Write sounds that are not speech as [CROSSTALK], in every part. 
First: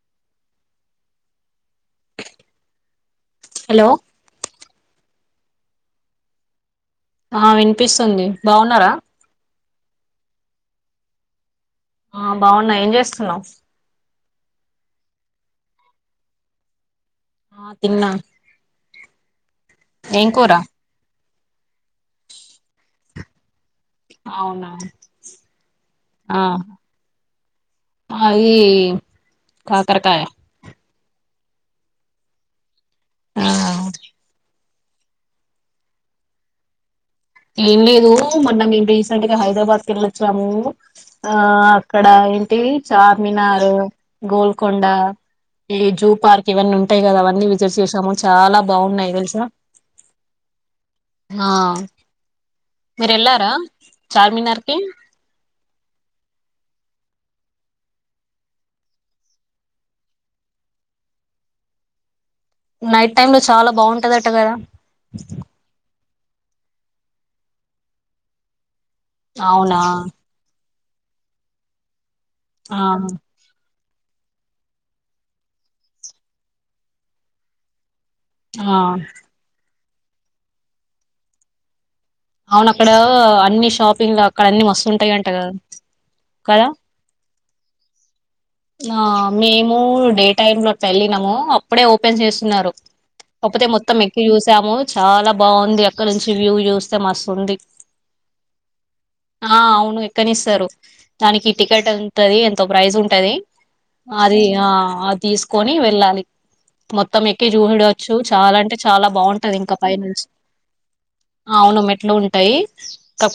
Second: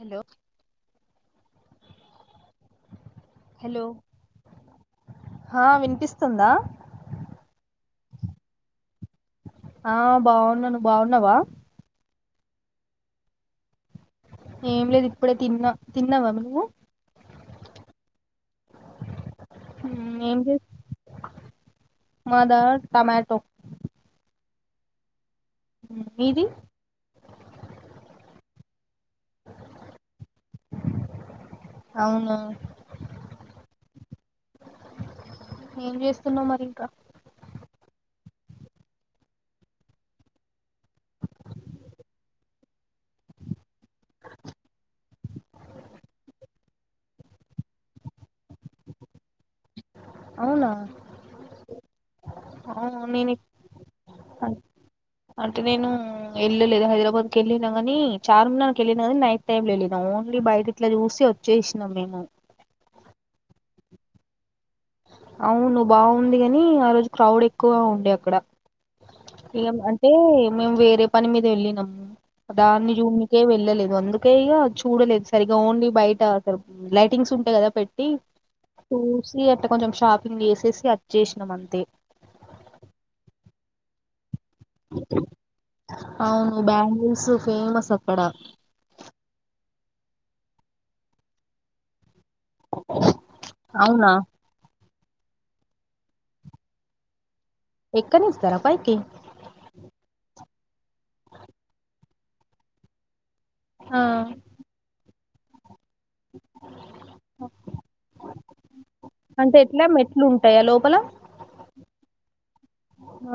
Hello hello ఆ వినిపిస్తుంది బాఉన్నరా ఆ బాఉన్న ను బాఉన్నవా ఆ బాఉన్న ఏం జేస్తున్నవ్ ఏం లేదు ఇప్పుడే తిన్నా తిన్నావా నువ్వు ఆ తిన్నా మ్, ఏం చే కూరా మాదా టమాటో అవునా మీది ఈ కాకరకాయ అవునా ఆ ఏం జేస్తున్నవ్ మరింక ఏం లేదు మొన్న మేం రీసెంట్ గా హైదరాబాద్ కి ఎళ్ళొచ్చాము ఆ అక్కడ ఏంటి ఈ చార్మినారు గోల్కొండ ఈ జూ పార్క్ ఇవన్నీ ఉంటాయి కదా అవన్నీ విజిట్ చేసాము చాలా బాగున్నాయి తెల్సా అవునా ఆ, నేను మీరేల్లారా ఇప్- చార్మినార్కి అంటే నేను వెళ్ళలేదు హైదరాబాద్ కి వెళ్ళినా కాని చార్మనార్కి వెళ్ళినా కానీ నైట్ టైమ్ లో వెళ్ళినా ఓన్లీ బయట ఇట్లా చూసి వచ్చేసినాం మేము నైట్టైమ్ లో చాలా బాగుంటదట కదా? అవును బాగుంది కాని ఆ రోజు క్రౌడ్ ఎక్కువ ఉండే అక్కడ ఇగ అవునా అంటే మేము వేరే పని మీద వెళ్ళినం. దాన్ని ఆ చూన్నికే వెళ్లలేదు. అందుకే ఇక చూడలేదు సరిగా ఓన్లీ బయట లైటింగ్స్ ఉంటాయి కదా పె ఆ చూసి అట్ట కొంచెం షాపింగ్ చేసేసి అచ్చేసినం అంతే అవునక్కడ అన్ని షాపింగ్ల్ అక్కడ అన్ని మస్తుంటాయి అంట కదా అవును కదా? బ్యాంగిల్స్ ఫేమస్ అక్కడ ఆ మేము డే టైమ్ లో వెళ్ళినము అప్పుడే ఒపెన్ చేస్తున్నారు కాకపోతే మొత్తం అవునా ఎక్కి చూసాము చాలా బాగుంది అక్కడ నుంచి వ్యూ చూస్తే మస్తు ఉంది ఎక్కనిస్తారా పైకి ఆ అవును ఎక్కనిస్తారు. దానికి టికెట్ ఉంటది ఎంతో ప్రైజ్ ఉంటది ఆ అది ఆ అది తీసుకొ ని వెళ్ళాలి. మొత్తం ఎక్కి చూహడవచ్చు చాలా అంటే చాలా బాగుంటది అంటే ఇంకా ఎట్లా పై మెట్లు నుంచి ఉంటాయా లోపల అవును మెట్లు ఉంటాయి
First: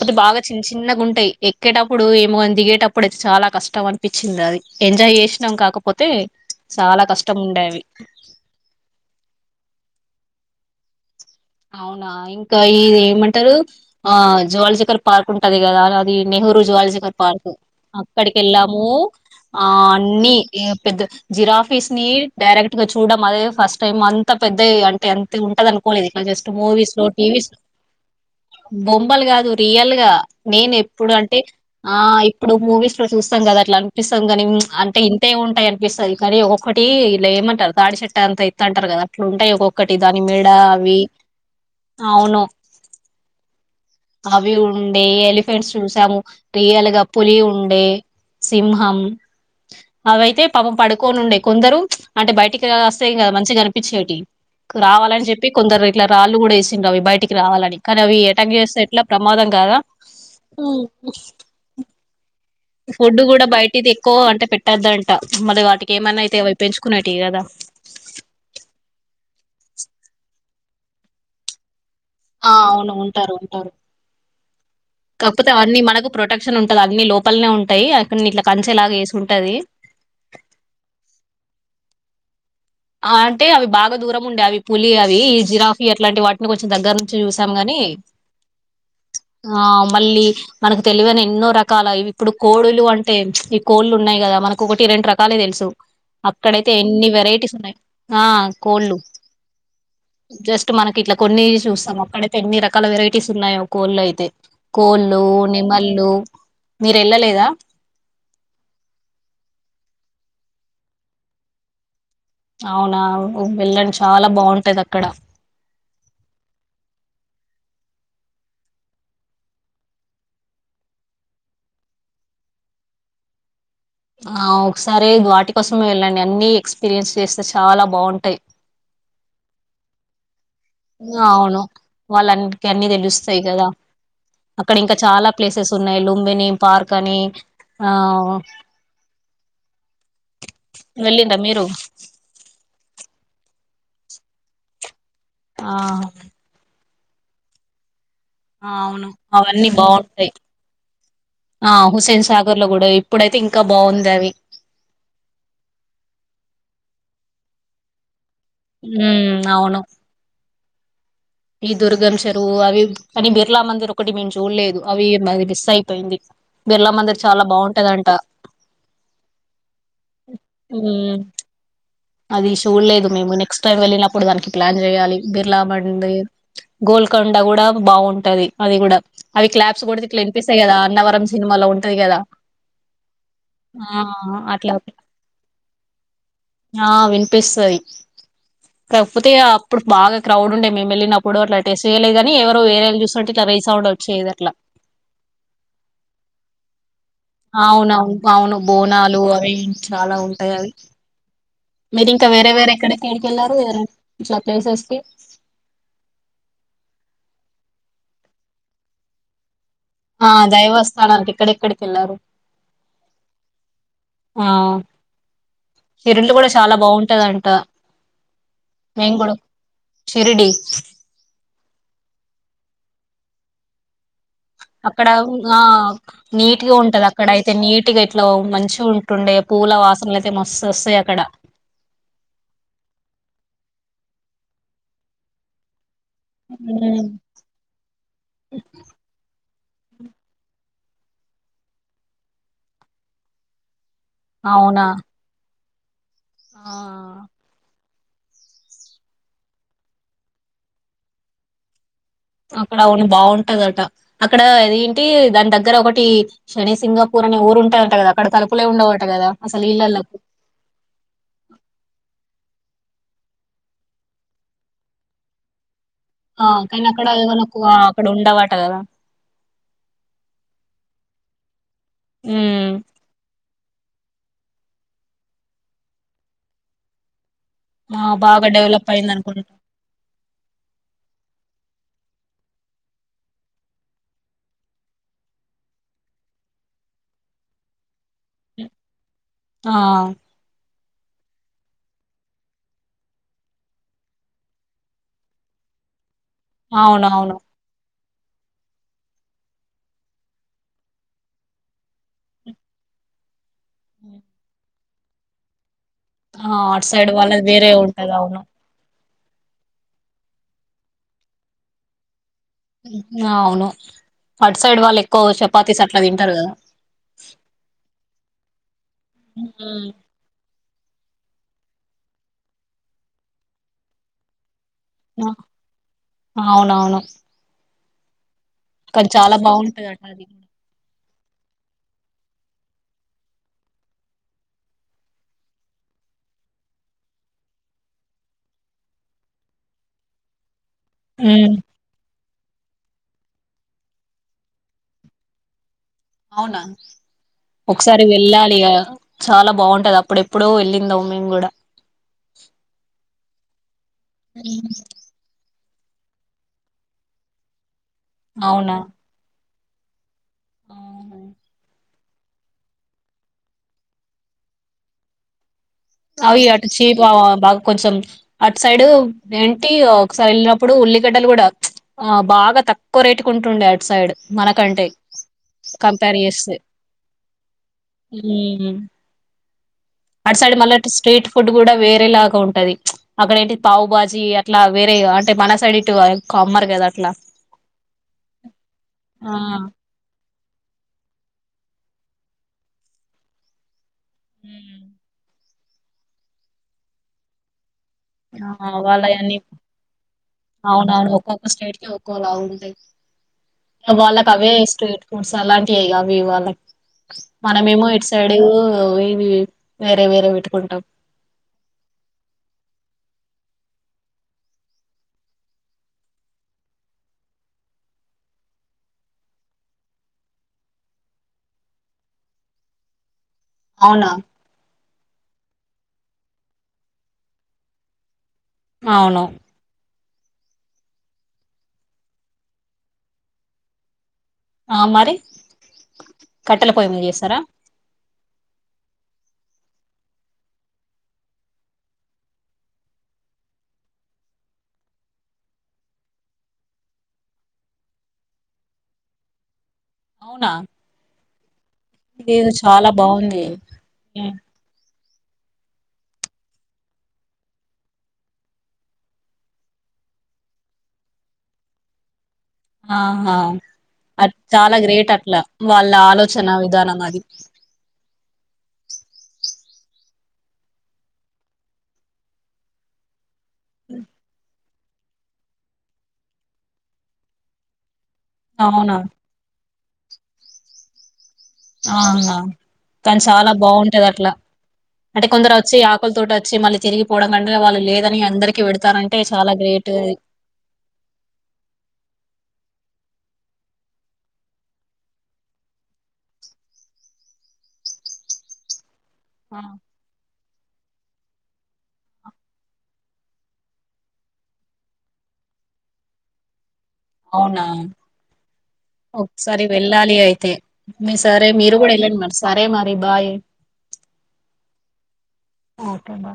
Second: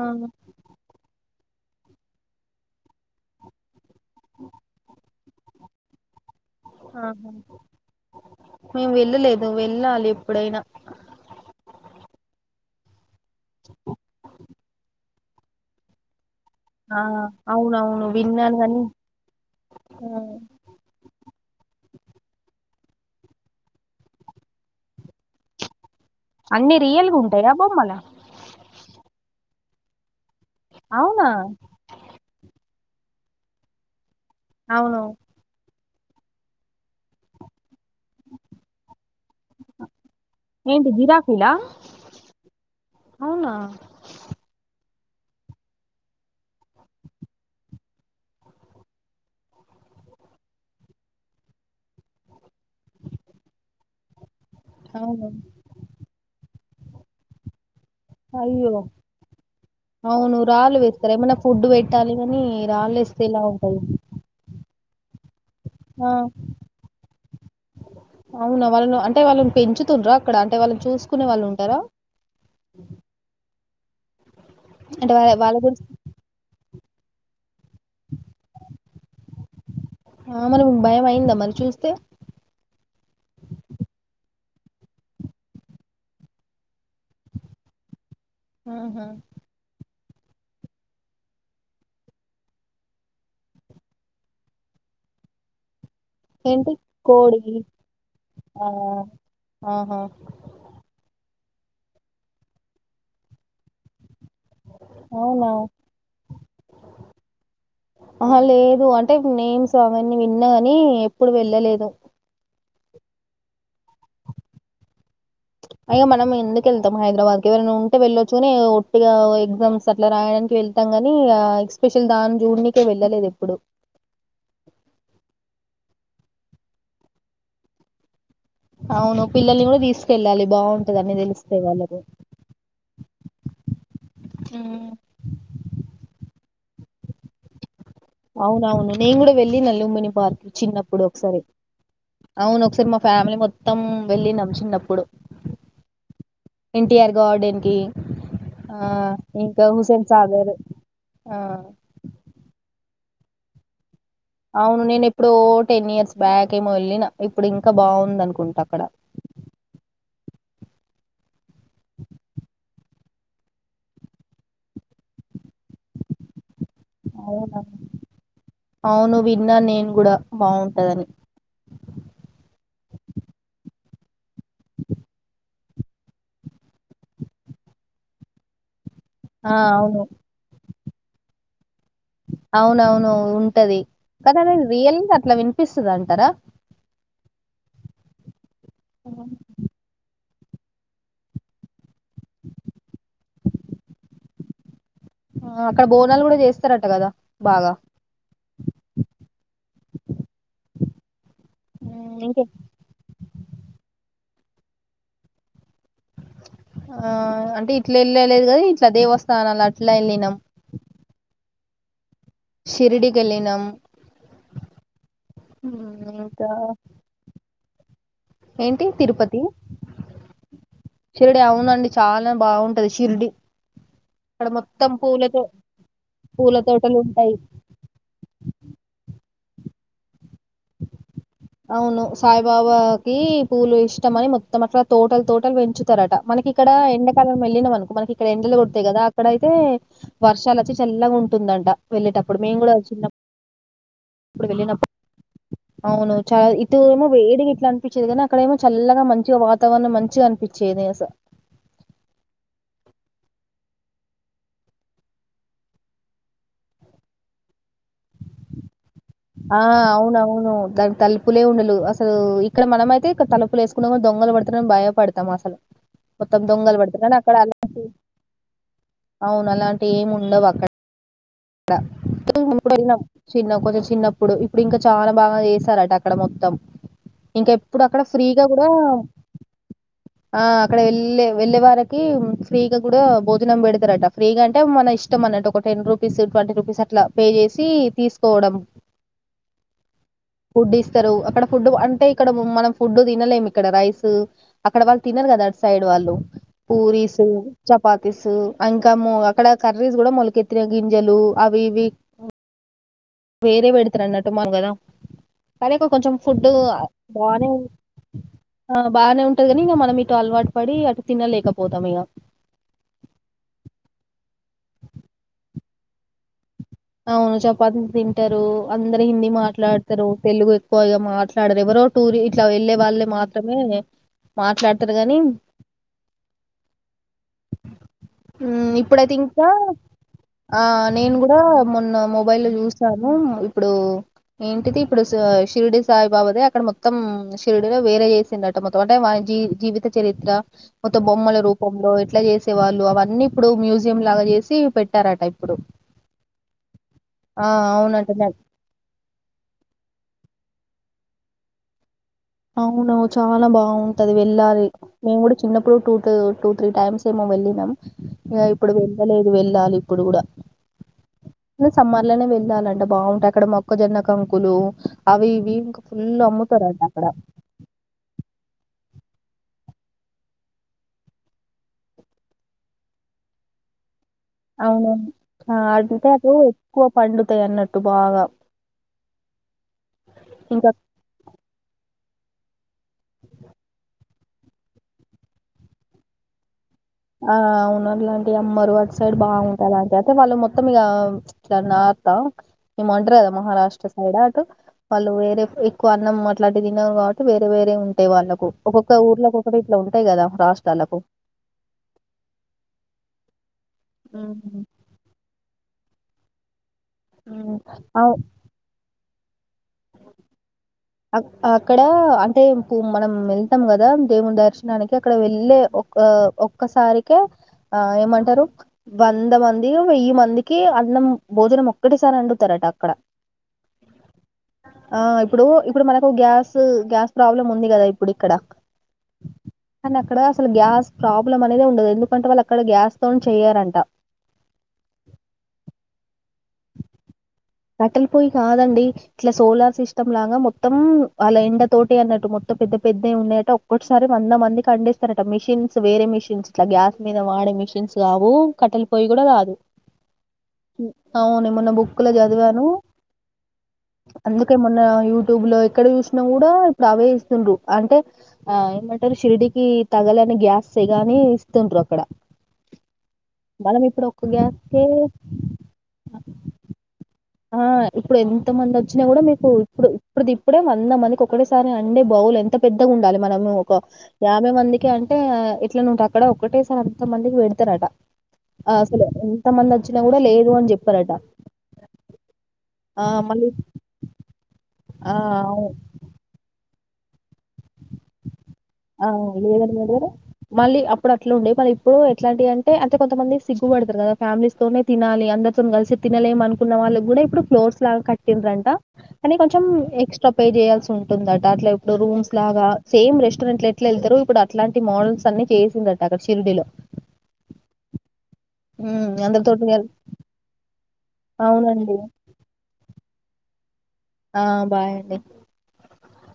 ఆ బాగా చిన్న చిన్నగా ఉంటాయి ఎక్కేటప్పుడు ఏమో గాని దిగేటప్పుడు ఐతే చాలా కష్టం అనిపిచ్చింది అది ఎంజాయ్ చేసినాం కాకపోతే చాలా ఆహా కష్టం ఉండే అవి మేము వెళ్ళులేదు వెళ్ళాలి ఎప్పుడైనా అవునా ఇంకా ఇది ఏమంటారు ఆ జువాలజికల్ పార్క్ ఉంటది కదా అ అదది నెహురు ఆ జువాలజికర్ పార్కు అవునవును అక్కడికి విన్నాను కాని వెళ్ళాము ఆ అన్ని పెద్ద జిరాఫీస్ ని డైరెక్ట్ ఇక చూడడం అదే ఫస్ట్ టైం అంత పెద్దయి అంటే అంత ఉంటది అనుకోలేది జస్ట్ అన్ని మూవీస్లో రియల్గా టీవీస్ ఉంటాయా బొమ్మలా బొంబలు కాదు రియల్ గా నేను ఎప్పుడు అవునా అంటే ఆ ఇప్పుడు మూవీస్ లో చూస్తాం కదా అట్లాం అనిపిస్తం కాని అంటే అవును ఇంతే ఉంటాయి అనిపిస్తది కానీ ఒక్కొక్కటి ఇలా ఏమంటారు తాడి చెట్ట అంత ఎత్తు అంటారు కదా అట్లుంటాయి ఒక్కొక్కటి దాని మెడ అవి దా అవును అవునా అవి ఉండే ఎలిఫెంట్స్ చూసాము రియల్గా పులి ఉండే సింహం అవైతే పాపం పడుకోని ఉండే కొందరు చ్ అంటే బయటికి వస్తయ్ కదా మంచిగా కనిపించేటివి క్రావాలని అవును చెప్పి కొందరు ఇట్లా రాళ్ళు కూడా వేసిండ్రు అవి బయటికి రావాలని కానీ అవి ఎటాక్ అయ్యో చేస్తే ఎట్లా ప్రమాదం కాదా అవును రాళ్ళు వేత్తారు ఏమన్నా ఫుడ్ పెట్టాలి కానీ ఫుడ్ కూడా బయటిది ఎక్కువ అంటే పెట్టద్దంట మళ్లీ వాటికి ఆ ఏమన్నా అయితే పెంచుకునేటివి కదా అవునా వాళ్ని అంటే వాళ్ళని పెంచుతుండ్రా అక్కడ అంటే వాళ్ళని చూసుకునే వాళ్ళు ఉంటారా? ఆ అవును ఉంటారు ఉంటారు అంటే వాళ్ళ కాక్పోతే వాళ్ళ అవన్నీ గురించి మనకు ప్రొటెక్షన్ ఉంటది అన్నీ లోపల్నే ఉంట ఉంటాయి అక్కడ్ ఇట్లా కంచెలాగ వేసుంటాది. ఆ మరి మీకు భయం అయిందా మరి చూస్తే ఆ అంటే అవి బాగా దూరం ఉండే అవి పులి అవి ఈ జిరాఫీ అట్లాంటి వాటిని కొంచెం దగ్గర నుంచి చూసాము గాని ఇ ఆహా మళ్ళీ మనకు తెలివైన ఎన్నో రకాల ఇప్పుడు కోడులు అంటే ప్చ్ ఈ కోళ్ళు ఉన్నాయి కదా మనకు ఒకటి రెండు రకాలే తెలుసు అక్కడైతే ఏంటి ఎన్ని కోడి వెరైటీస్ ఉన్నాయ్. ఆ కోళు ఆహా జస్ట్ మనకి ఇట్లా కొన్ని చూస్సాం అక్కడైతే ఎన్ని రకాల వెరైటీస్ ఉన్నాయో కోళ్ళు అయితే కోళ్ళు అవునా నిమళ్ళు మీరు వెళ్ళలేదా ఆహా లేదు అంటే నేమ్స్ అవన్నీ విన్నా కాని ఎప్పుడు వెళ్ళలేదు అవునా వెళ్ళండి చాలా బాగుంటాది అక్కడ అగా మనం ఎందుకు వెళ్తాం హైదరాబాద్ కి ఎవరైనా ఉంటే వెళ్ళొచ్చు కాని ఒట్టిగా ఎగ్జామ్స్ అట్లా రాయడానికి వెళ్తాం కాని ఆ ఎక్స్పెషల్ దాన్ని జూన్నీకే వెళ్ళలేదు ఎప్పుడు ఆ ఒకసారే వాటి కోసమే వెళ్ళండి అన్ని ఎక్స్పీరియన్స్ చేస్తే చాలా బాగుంటాయి అవును పిల్లల్ని కూడా తీసుకెళ్ళాలి బాగుంటది అన్ని అవును తెలుస్తాయి వాళ్ళకు వాళ్ళ అందుకే అన్ని తెలుస్తు సయి కదా అక్కడ ఇంకా చాలా ప్లేసెస్ ఉన్నాయి లుంబిని పార్క్ అని ఆ అవునవును నేను కూడా వెళ్ళి లుంబిని పార్క్ చిన్నప్పుడు వెళ్ళిండ్రా ఒకసారి మీరు అవును ఒకసారి మా ఫ్యామిలీ మొత్తం వెళ్ళినం చినప్పుడు ఆ ఎన్టీఆర్ గార్డెన్ కి ఆ అవును ఇంకా అవన్నీ హుసేన్ బాగుంటాయి సాగర్ ఆ హుస్సేన్ సాగర్ లో కూడా ఇప్పుడైతే ఇంకా బాగుంది అవి అవును నేను ఎప్పుడో టెన్ ఇయర్స్ బ్యాక్ ఏమో వెళ్ళిన ఇప్పుడు ఇంకా బాగుందా అనుకు ఉ అవును ఈ దుర్గం చెరువు అవి కానీ బిర్లా మందిర్ ఒకటి మేము చూడలేదు అవి ఎ మిస్ అయిపోయింది బిర్లా మందిర్ చాలా అవునా బాగుంటాదింట అవును విన్నా నేను కూడా బావుంటందని మ్మ్ అది చూడలేదు మేము నెక్స్ట్ టైమ్ వెళ్ళినప్పుడు దానికి ప్లాన్ చెయాలి బిర్లా మందిర్ గోల్క కొండ కూడా బాగుంటది అది కూడా అవి ఆ క్లాప్స్ అవును కొడితే ఇట్లా వినిపిస్తది కదా అన్నవరం సినిమాలో ఉ అవునవును ఉంటది ఆ కదా అది అట్లా రియల్ గా అట్లా వినిపిస్తుంది అంటారా ఆ వినిపిస్తుంది కాకపోతే అప్పుడు బాగా క్రౌడ్ ఉండే మేము వెళ్ళినప్పుడు అట్లా టెస్ట్ చేయలేదు కానీ ఎవరు వేరే ఐలు చూసుకుంటే ఇట్లా రీ సౌండ్ వచ్చేది అట్లా ఆ అక్కడ బోనాలు కూడా చేస్త అవునవును అవును బోనాలు అవి చాలా ఉంటాయి అవి మీరు ఇంకా ఇంకే వేరే వేరే ఎక్కడకి ఎడికెళ్ళారు వేరే ఇట్లా ప్లేసెస్ కి ఆ అంటే ఇట్లా వెళ్ళలేదు కదా ఇట్లా దేవస్థానాలు ఆ ఆ దైవస్థానానికి ఎక్కడెక్కడికి వెళ్లారు షిరిడి కి వెళ్ళినం ఇరుంఉండులు కూడా చాలా బాగుంటదంట ఏంటి మేము కూడా తిరుపతి షిరిడి షిరిడి అవునండి చాలా బాగుంటది షిరిడి ఇక్కడ మొత్తం అక్కడ పూలతో ఆ పూల నీట్గా తోటలు ఉంటది అక్కడ ఉంటాయి అయితే నీట్గా ఇట్లా మంచిగా ఉంటుండే పూల వాసన లే అవును సాయిబాబాకి పూలు ఇష్ట ని [UNINTELLIGIBLE] మొత్తం అట్లా తోటలు తోటలు పెంచు స్తారట మనకి ఇక్కడ ఉమ్, ఎండకాలం వెళ్ళినా అనుకో మనకి ఇడ ఎండలు కొడతాయి కదా అక్కడ ఏ అయితే వర్షాలు వచ్చి చల్లగా ఉంటుందంట వెళ్ళేటప్పుడు మేము కూడా చిన్నప్పుడు వెళ్ళినప్పుడు అవునా అవును చాలా ఆ ఇటు ఏమో వేడిగా ఇట్లా అనిపించేది కానీ అక్కడ ఏమో చల్లగా మంచిగా వాతావరణం మంచిగా అనిపించేది అస అక్కడ అవును బాగుంటదట అక్కడ అది ఏంటి దాని దగ్గర ఒకటి శనిసింగపూరం ఊరు ఉంటది అంట కదా అక్కడ తలుపులే ఉండ ఆ అవున అవును దాని తలుపులే ఉండ లేవు అసలు ఇక్కడ మనమయితే తలుపులు వేసుకున్నం కూడా దొంగలు పడుతున్నాం భయపడతాం అసలు మొత్తం ఆ దొంగలు కానీ పడతారని అక్కడ ఏమనకు అలాంటి అక్కడ ఉండవట కదా అవును అలాంటి ఏమి ఉండవు అక్కడ హ్మ్ [UNINTELLIGIBLE] చిన్న కొంచెం చిన్నప్పుడు ఇప్పుడు ఇంకా చానా బాగా చేసారట అక్కడ మొత్తం ఇంకా ఎప్పుడు అక్కడ ఆ ఫ్రీగా బాగా కూడా డెవలప్ అయింది అనుకుంటా ఆ అక్కడ వెళ్ళే వెళ్ళే వార ఫ్రీ గా కూడా భోజనం పెడతారట ఫ్రీగా అంటే మన ఇష్టం అన్నటు ఒక టెన్ రూ ట్వంటీ రూపీస్ అట్లా పే చేసి తీసుకోవడం ఆ ఫుడ్ ఇస్తారు అక్కడ ఫుడ్ అంటే ఇక్కడ మనం ఫుడ్ తినలేము ఇక్కడ రైస్ అక్కడ వాళ్ళు తినరు కదా సైడ్ వాళ్ళు పూరీస్ అవునవును చపాతీసు ఇంకా మ అక్కడ కర్రీస్ కూడా మొలకెత్తిినయి గింజలు అవిఇవి వేరే పెడుతురన్నటు మాంగదా కొంచెం ఫుడ్ ఆ అటు సైడ్ వాళ్ళది బానే వేరే ఉంటది అవును బాగానే ఉంటది కానీ ఇక మనం ఇటు అలవాటు పడి అటు తినలేకపోతాం ఇక ఆ అవును అటు సైడ్ వాళ్ళు ఎక్కువ చపాతీస్ అట్లా తింటారు కదా అవును చపాతి తింటరు అందరు హిందీ మాట్లాడతారు తెలుగు ఎక్కువగా మాట్లాడరు ఎవరో టూరి ఇట్లా వెళ్ళే వాళ్లు మాత్రమే మాట్లాడు అ అవునవును ఉ కానీ ఇప్పుడైతే చాలా ఇంకా బాగుంటదట అది ఆ నేను కూడా మొన్న మొబైలొ చూసినాను ఇప్పుడు ఏంటిది ఇప్పుడు షిరిడి సాయిబాబాదిే అక్కడ మొత్తం శిరిడిలో వేరే చేసిండ్రట మొత్తం అంటే జీ జీవిత చరిత్ర మొత్తం బొమ్మల హ్మ్ రూపంలో ఎట్లా చేస్త ే వాళ్ళు అవన్నీ ఇప్పుడు మ్యూజియం లాగా చేసి పెట్టారట ఇప్పుడు అవునా ఆ ఒకసారి అవునంట వెళ్ళాలిక చాలా బాగుంటది అప్పుడ ఎప్పుడో వెళ్ళి ందవు మేము కూడా అవును చాలా బాగుంటది వెళ్ళాలి మేము కూడా చిన్నపుడు two two two two three times ఏమో వెల్లినం ఇక ఇపుడు అవునా వెళ్ళలేదు వెల్లాలి ఇప్పుడు కూడా ఆ! సమ్మర్ లోనే వెళ్ళాలండి బాగుంటది అక్కడ మొక్క జొన్నకంకులు అవి ఇవి ఫుల్ అవి అటు అమ్ముతరట చీప్ బాగా కొంచెం అటు సైడ్ సైడు ఏంటి ఒకసారి వెళ్ళినప్పుడు ఉల్లిగడ్డలు కూడా ఆ బాగా తక్కువ రేటుకు ఉంటుండే అటు సైడ్ మనకంటే అవును. ఆ ఆంటే కంపేర్ అటు చేస్తే ఎక్కువ పండుతాయి అన్నట్టు బాగా ఉమ్. అటు సైడ్ ఇంకా మళ్ళ స్ట్రీట్ ఫుడ్ కూడా వేరే లాగా ఉంటది అక్కడ ఏంటి పావు బాజీ అట్లా వేరే అంటే మన సైడ్ ఇటు అమ్మరు కద ఆ అవును అట్లాంటివి అమ్మరు అటు సైడ్ ఆ బాగుంటాయి అలాంటివి అయితే వాళ్ళు మొత్తం మొత్తం ఇక ఇట్లా నార్త ఏమో అంటరు గదా మహారాష్ట్ర సైడ్ అటు వాళ్ళు వేరే ఎక్కువ అన్నం అట్లాంటివి తినరు కాబట్టి వేరే వేరే ఉంటయి అే వాళ్ళకు ఆ ఒక్కొక్క ఊర్లో వాళ్ళయన్ని ఒొకొక్క ఇట్లా ఉంటాయి కదా రాష్ట్రాలకు ఒకోలా ఉంటాయి వాళ్ళకి హ్మ్. అవే స్ట్రీట్ ఫడ్స్ అలాంటివి అవి వాళ్ళకి హ్మ్. మనమేమో ఇటు సైడ్ ఇవి వేరే వేరే పెట్టుకుంటాం అ అక్కడ అంటే ఇప్ మనం వెళ్తాం కదా దేవుని దర్శనానికి అక్కడ వెళ్ళే ఒ ఒక్కసారికె ఆ ఏమంటారు వంద మంది వెయ్యి మందికి అన్నం భోజనం ఒక్కటేసారి వండుతారట అక్కడ అవునా ఆ ఇప్పుడు ఇప్పుడు మనకు గ్యాస్ గ్యాస్ ప్రాబ్లం ఉంది కదా ఇప్పుడు ఇక్కడ అవును కానీ అక్కడ అసలు గ్యాస్ ప్రాబ్లం అనేది ఉండదు ఎందుకంటే వాళ్ళు అక్కడ గ్యాస్ తోనె చేయ్యారంట ఆ మరి కట్టెల పొయ్యి మీద చేస్తారా కట్టెల పొయ్యి కాదండి ఇట్లా సోలార్ సిస్టమ్ లాగా మొత్తం అలా ఎండ తోటి అన్నట్టు మొత్తం పెద్ద పెద్దవి ఉన్నాయట ఒక్కటే సారి వంద మందికి వండిస్తరట మిషన్స్ వేరే మెషిన్స్ ఇట్లా గ్యాస్ మీద వాడ ష కా కట్ట పోయి కూడాదు అవునా అవుమన్న బుక్కు ఇదేదో చదివాను చాలా బాగుంది హ్మ్. అందుకే మొన్న ూ ట్యూబ్ లో ఎక్కడ చూసినా కూడా ఇప్పుడు అవే ఇస్తు్ర అంటే ఆ ఏమంటారు ిరిడికి తగలే గ్యాస్ గాని ఇస్తుంట్రారు అక్కడ ఆహా మనం ఇప్పుడు ఒక్క అ చాలా గ్యాస్కే గ్రేట్ అట్లా వాళ్ళ ఆలోచన విధానం అది ఆ ఇప్పుడు ఎంత మంది వచ్చినా కూడా మీకు ఇప్పుడు ఇప్పుడు ఇప్పుడే వంద మందికి ఒకటేసారి అండే బా ఎంత పెద్దగా ఉండాలి మనము ఒక యాభై మందికి అంటే ఇట్లా ను అక్కడ ఒక్కటేసారి అంత మందికి పెడతారట అవునా అసలు ఎంత మంది వచ్చినా కూడా లేదు అని చెప్పారట అవునా ఆ కానీ చాలా మళ్ళీ బాగుంటది అట్లా ఆ అంటే కొందరు అవును వచ్చి ఆకులతోట వచ్చి మళ్ళీ తిరిగిపోవడం కంట వాళ్ళు లేదని అందరు ఆ లేదండి మీ దారు మళ్ళీ అప్పుడు అట్లా ఉండే మళ్ళ ఇప్పుడు ఎట్లాంటివి అంటే అ అే కొంతమంది సిగ్గుపడతారు కదా ఫ్యామిలీస్ తోనే తినాలి అందరితో కలిసి తినలేం అనుకున్న వాళ్ళు కూడా ఇప్పుడు్ ట్స్లా కట్టింద్ర అంటా కానీ ఆ! కొంచెం ఎక్స్ట్రా పే చేయాల్సి ఉంటుందట అట్లా ఇప్పుడు రూమ్స్ లాగా సేమ్ రెస్ట్ ఇెంట్ ఎట్ల వెళ్తారు ఇప్పుడు అట్లాంటి మోడల్స్ అన్ని చేసిందట అక్కడ సిిరుడిలో అవునా ఉ ఒకసారి వెళ్ళాలి అయితే మీ సరే మీరు కూడా అవునండి. వెళ్ళండి మరి సరే మరి బాయ్ ఆ బాయండి ట బా